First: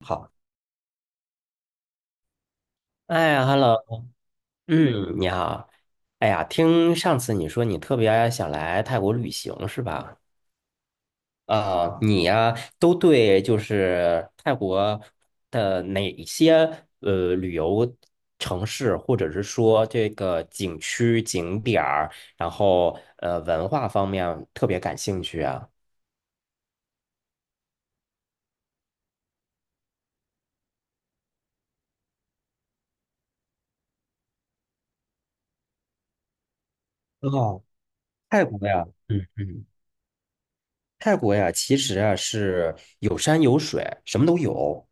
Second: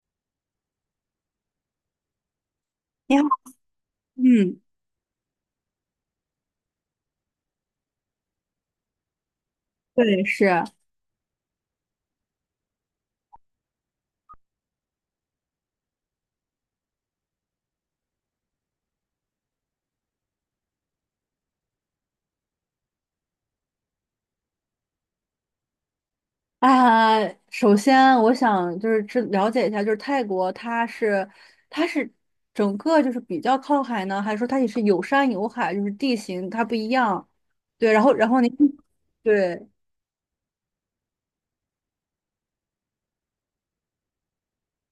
好，你好。哎，Hello，嗯。嗯，你好。哎呀，听上次你说你特别想来泰国旅行是吧？对，是啊。啊、你呀、都对就是泰国的哪些旅游城市，或者是说这个景区景点儿，然后文化方面特别感兴趣啊？首先，我想就是知了解一下，就是泰国它是整个就是比较靠海呢，还是说它也是有山有海，就是地形它不一样？哦，对。然后然后泰您国呀，嗯对。嗯，泰国呀，其实啊是有山有水，什么都有。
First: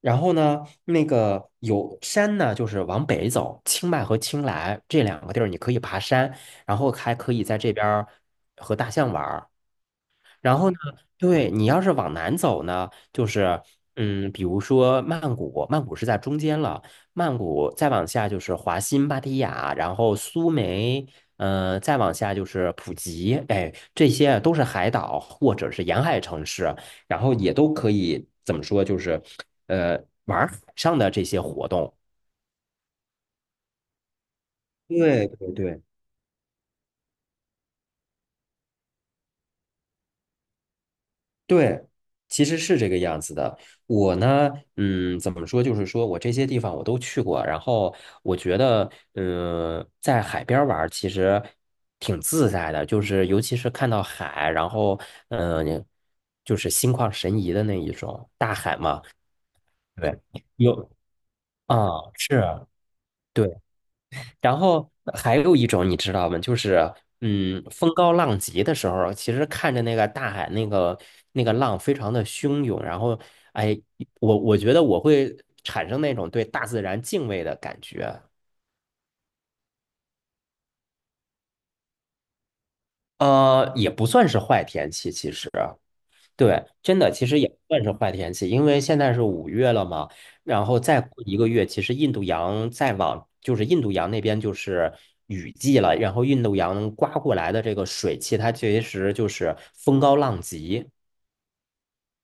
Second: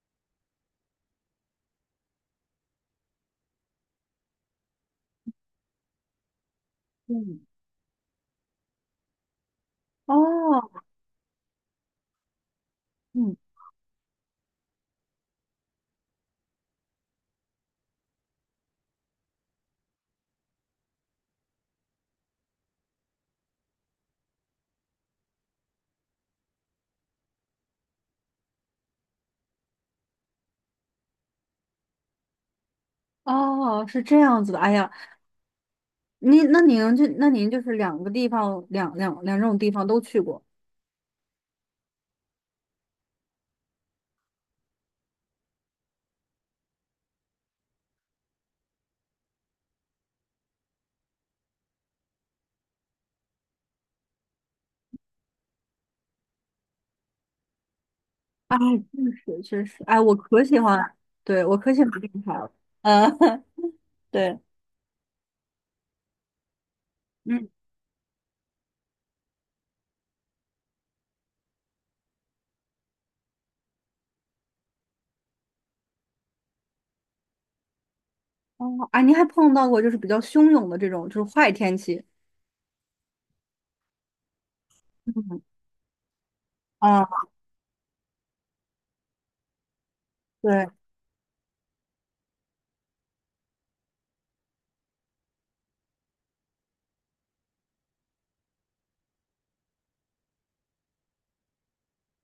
然后呢，那个有山呢，就是往北走，清迈和清莱这两个地儿，你可以爬山，然后还可嗯。以在这边儿和大象玩儿。然后呢，哦。对你要是往南走呢，就嗯。是比如说曼谷，曼谷是在中间了，曼谷再往下就是华欣、芭堤雅，然后苏梅，再往下就是普吉，哎，这些都是海岛或者是沿海城市，然后也都可以怎么说，就是呃玩儿海上的这些活动。哦，是这样子的。哎呀，对对对，您那您就那您就是两个地方，两种地方都去过。对，其实是这个样子的。我呢，怎么说，就是说我这些地方我都去过，然后我觉得，在海边儿玩儿其实挺自在的，就是尤其是看到海，然后，嗯、就是心旷神怡的那一种，大哎，海嘛，确实确实。哎，我对，可喜欢。有对，我可喜啊，欢这个是海了。啊。嗯。对。对。然后还有一种你知道吗？就是风高浪急的时候，其实看着那个大海那个浪非常的汹涌，然后哎，我觉得我会产生那种对大自然敬畏的感觉。哦，啊，您还碰到过就是比较汹涌的这种就是坏天气？也不算是坏天气，其嗯。实。对，真啊。的，其实也不算是坏天气，因为现在是5月了嘛，然对。后再过一个月，其实印度洋再往就是印度洋那边就是雨季了，然后印度洋刮过来的这个水汽，它其实就是风高浪急。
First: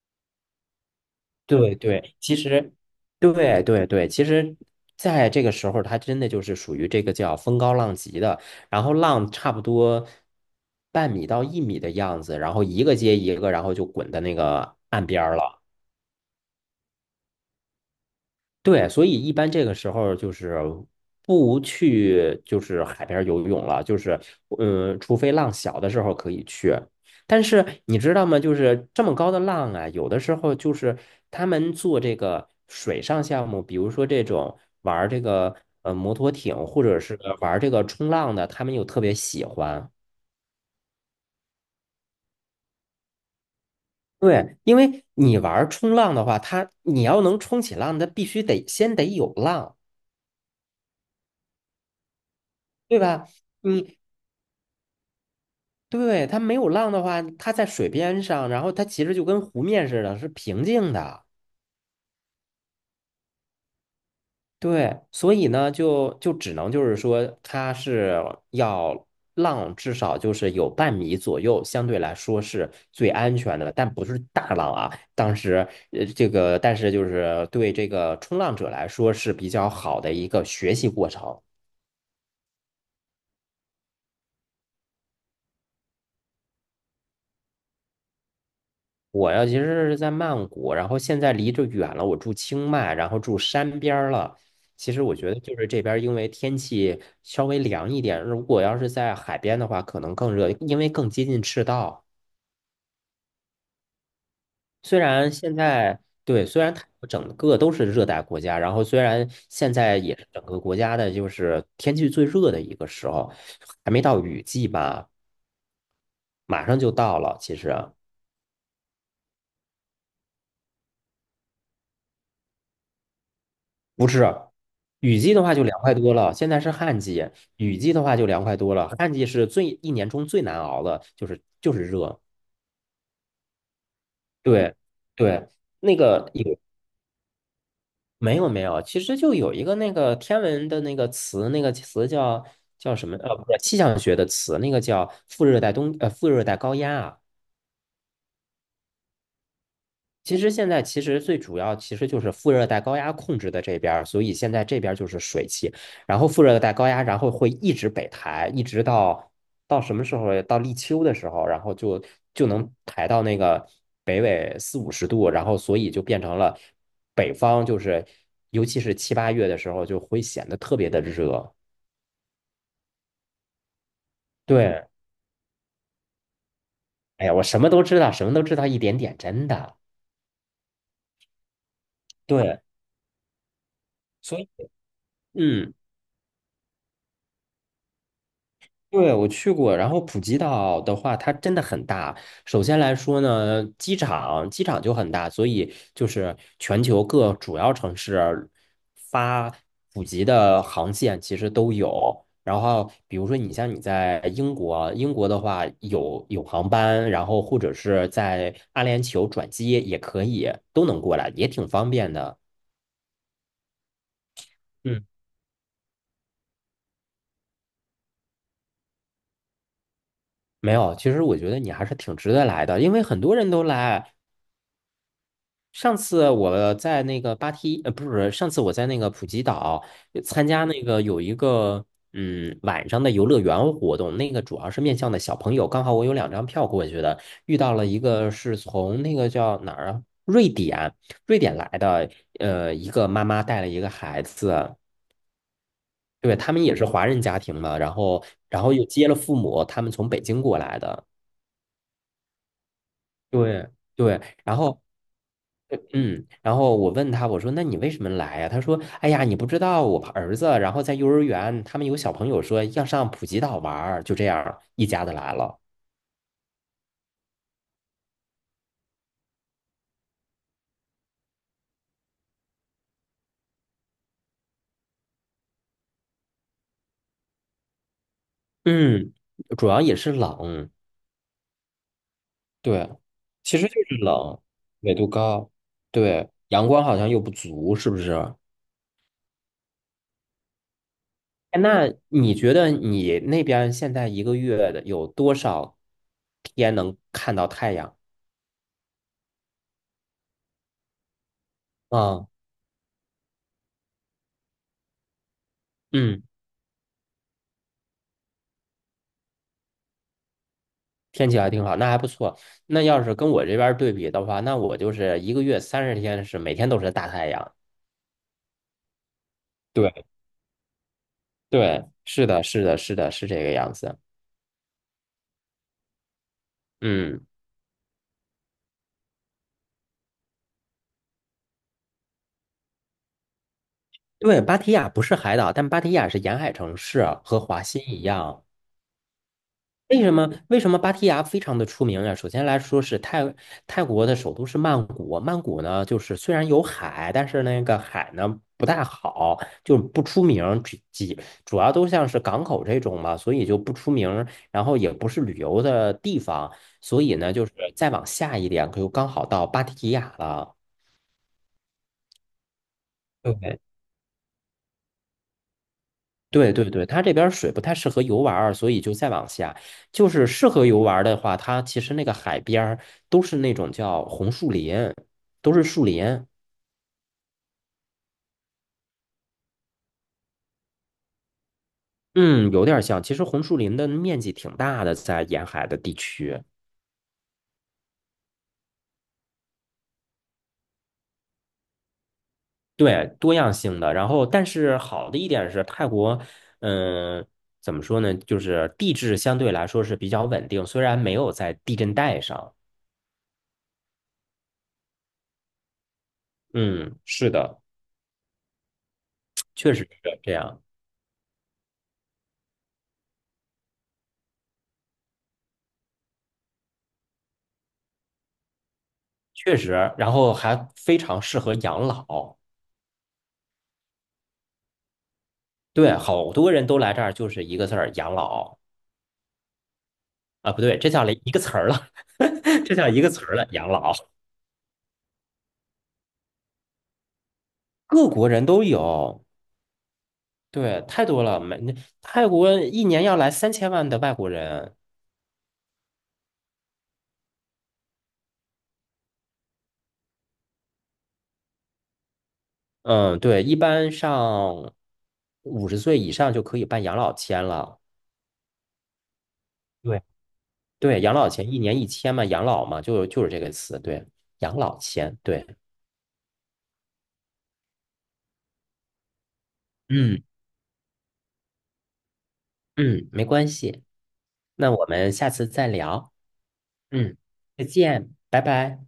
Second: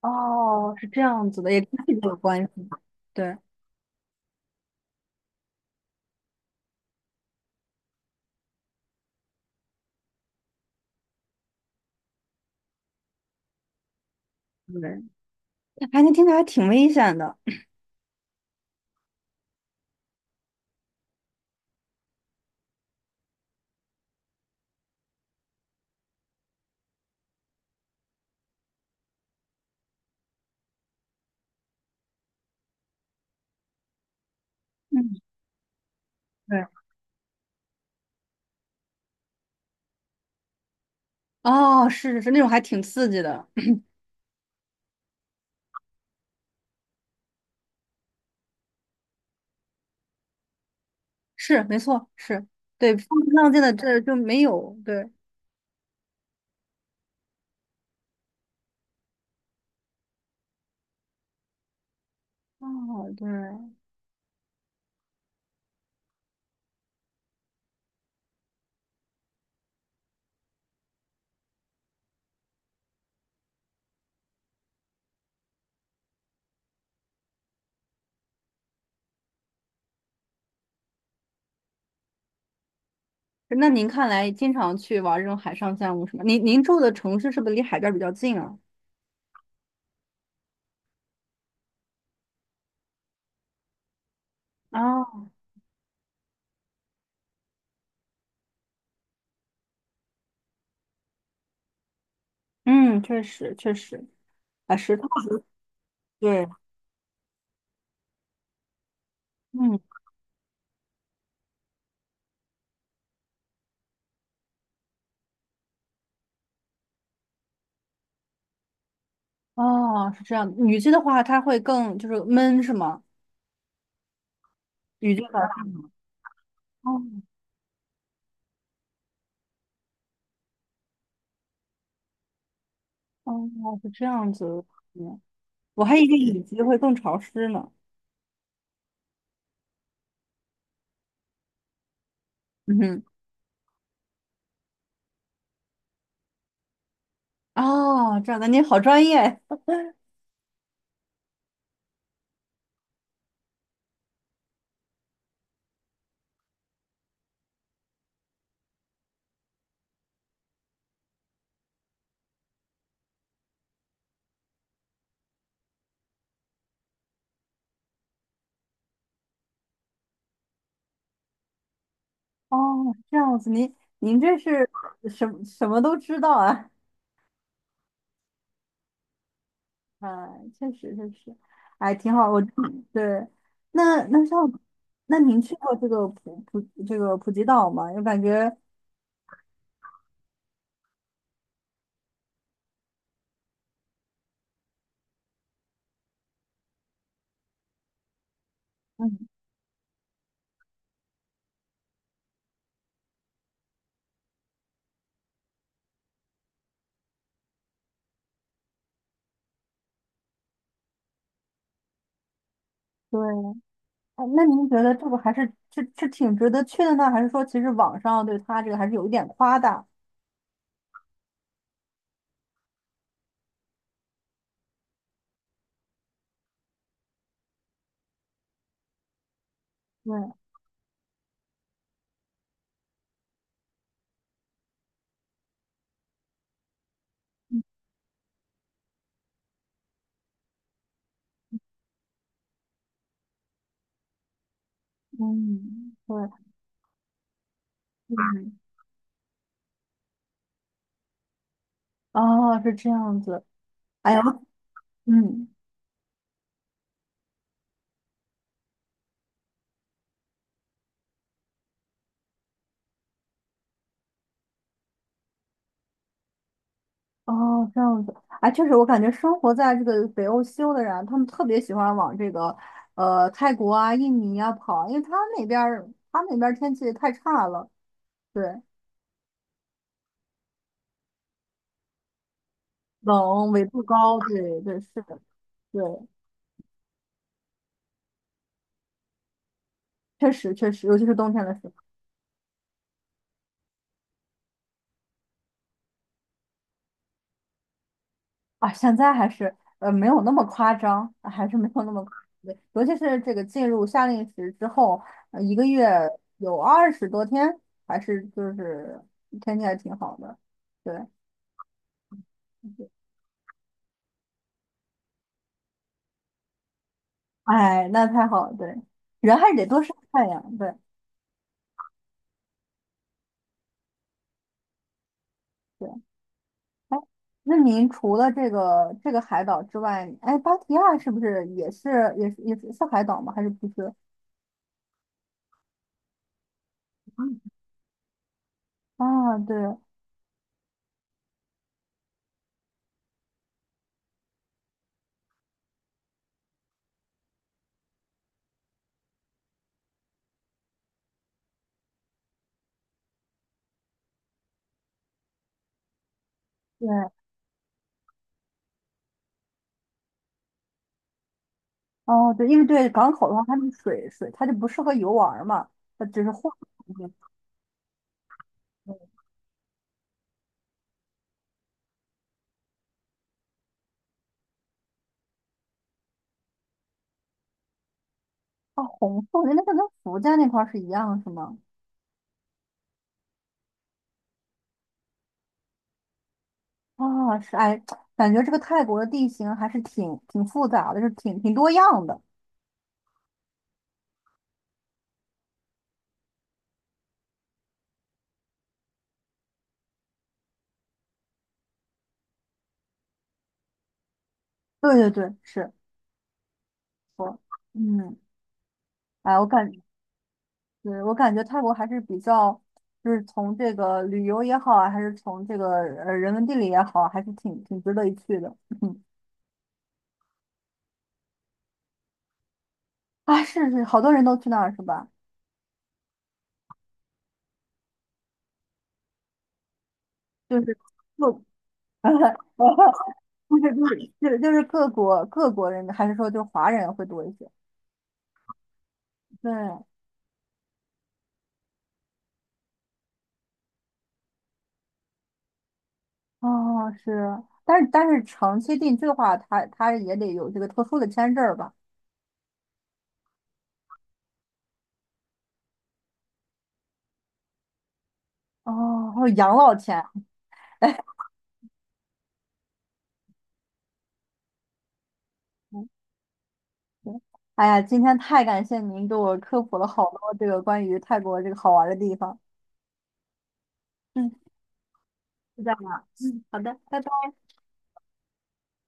哦，是这样子的，也跟对这个有对，其关系。实，对。对对对，其实在这个时候，它真的就是属于这个叫风高浪急的，然后浪差不多半米到1米的样子，然后一个接一个，然后就滚到那个对。岸边儿了。哎，能听起来还挺危险的。对，所以一般这个时候就是不去，就是海边游泳了，就是除非浪小的时候可以去。但是你知道吗？就是这么高的浪啊，有的时候就是他们做这个水上项目，比如说这种玩儿嗯。这个摩托艇，对。或者是玩儿这个冲浪的，他们又特别喜欢。哦，是是是，那种还挺刺激的。对，因为你玩儿冲浪的话，它你要能冲起浪，它必须得先得有浪。是，没错，是。对，对风吧？平浪静的你这就没有。对。对，它没有浪的话，它在水边上，然后它其实就跟湖面似的，是平静的。哦。对。对，所以呢，就只能就是说，它是要浪至少就是有半米左右，相对来说是最安全的，但不是大浪啊。当时这个但是就是对这个冲浪者来说是比较好的一个学习过程。那您看来经常去玩这种海上项目是吗？您您住的城市是不是离海边儿比较近啊？我呀，其实是在曼谷，然后现在离着远了，我住清迈，然后住山边儿了。其实我觉哦。得就是这边儿因为天气稍微凉一点，如果要是在海边的话，可能更热，因为更接近赤道。嗯。确实确实。啊，石虽头。然现在对。对，虽然它整个都是热带国家，然后虽然现嗯。在也是整个国家的就是天气最热的一个时候，还没到雨季吧，马上就到了，其实。哦，是这样的。雨季的话，它会更就是闷，是吗？是，雨雨季的季话，的话就凉快多了。现在是旱哦季，雨季的话就凉快多了。旱季是一年中最难熬的，就是热。哦，是这样子。对嗯，对，我还那以为个雨有季会更潮湿呢。没有没有？其实就有一个那个天文的那个词，那个词叫嗯叫哼。什么？不是气象学的词，那个叫副热带高压啊。哦，这样的，您好专业。其实现在其实最主要其实就是副热带高压控制的这边所以现在这边就是水汽，然后副热带高压，然后会一直北抬，一直到什么时候？到立秋的时候，然后就能抬到那个北纬四五十度，然后所以就变成了北方就是，尤其是七八月的时候就会显得特别的热。哦，是这样子。您这是对，什么什么都知道啊？哎呀，我什么都知道，什么都知道一点点，真的。啊，确实确实。哎，挺好。我对，对。那那像所以那您去嗯。过这个这个普吉岛吗？我感觉，对，我去过，然后普吉岛的话，它真的很大。首先来说呢，机场就很大，所以就是全球各主要城市嗯，发普吉的航线其实都有。然后，比如说你像你在英国，英国的话有航班，然后或者是在阿联酋转机也可以，都能过来，也挺方便的。对。哎，那您觉得嗯，这个还是是挺值得去的呢，还是说其实网上对他这个还是有一点夸大？没有，其实我觉得你还是挺值得来的，因为很多人都来。上次我在那个芭提，不是，上次我在那个普吉岛对。参加那个有一个晚上的游乐园活动，那个主要是面向的小朋友，刚好我有两张票过去的，遇到了一个是从那个叫哪儿啊，瑞典，瑞典来的，一个妈妈带了一个孩子，嗯。对。对，他们也是华人家庭嘛，然后嗯。然后又接了父母，他们从北京过来的，哦，是这样子。对。哎对，呀。然后嗯。嗯，然后我问他，我说：“那你为什么来呀？”他说：“哎呀，你不知道，我儿子，然后在幼儿园，他们有小朋友说要上普吉岛玩儿，就这样一家子来了。哦，这样子。哎，确实，我感觉生活在这个北欧西欧的人啊，他们特别喜欢往这个泰国啊、印尼啊跑，因为他们那边儿天气太差了。对。嗯，主要也是冷，对，冷，其纬实就度是高，冷，对对纬是度的。高，对，对，阳光好像又不足，是不是？确实确实，尤其是冬天的时哎候。那你觉得你那边儿现在一个月的有多少天能看到太阳？啊，现在还是没有那么夸张，还是没有那么夸啊，张的。对，尤其是这个进入夏令时之后，一个月嗯。有二十多天，还是就是天气还挺好的。对。天气还挺好，那还不错。那要是跟我这边儿对比的话，那我就是一个月30天是每天都是大太阳。哎，那太好了。对，人还是得多晒对太阳。对。对，是的，是的，是的，是这个样子。对。哎，嗯，那您除了这个海岛之外，哎，芭提雅是不是也是是海岛吗？还是不是？对，芭提雅不是海岛，但芭提雅是沿海城市啊，和华欣一样。啊，对为什么芭提雅非常的出名呀？首先来说是泰国的首都是曼谷，曼谷呢就是虽然有海，但是那个海呢不太好，就不出名，只几主要都像是港口这种嘛，所以就不出名，然后也不是旅游的地方，对。所以呢就是再往下一点，可就刚好到芭提雅了。哦，对，因为对港口的话，它那个水它就不适合游玩儿嘛，它只是画。对对对，它这边儿水不太适合游玩儿，所以就再往下。就是适合游玩儿的话，它其实那个海边儿都是那种叫红树林，都是树林。啊，红色人家个跟福建那块儿是一样是吗？嗯，有点儿像。其实红树林的面积挺大的，在沿海的地区，啊，是。哎，感觉这个泰国的地形还是挺复杂的，就是挺多样的。对，多样性的。然后，但是好的一点是泰国，嗯、怎么说呢？就是地质相对来说是比较稳定，虽然没有在地震带上。对对对，是嗯，是我。的，嗯。哎，我感。确实是这样。对，我感觉泰国还是比较，就是从这个旅游也好啊，还是从这个人文地理也好，还是挺值得一去的。嗯。确实，然后还非常适合养老。啊，是是，好多人都去那儿是吧？对，好多人都来这儿就是一个字儿养老啊，就不是对，这叫了一个就 词儿了，这叫一个词儿了，不养是不老。是，就是各国人民还是说就是华人会多一些？各国人都有，对。对，太多了。泰国一年要来3000万的外国人，哦是。但是但是长期定居的话，他也得有这个特殊的签证儿吧？嗯，对，一般上50岁以上就可以办养老签了。哦，还有养老对钱。对，养老签一年1000嘛，养老嘛，就是这个词，对，养老签，对，嗯。对。哎呀，今天太感谢您给我科普了好多嗯这个关于泰国这个好玩儿的地方。嗯，没关系。嗯。那我们下次就再这样吧，聊。嗯，好的，拜拜。嗯，再见，拜拜。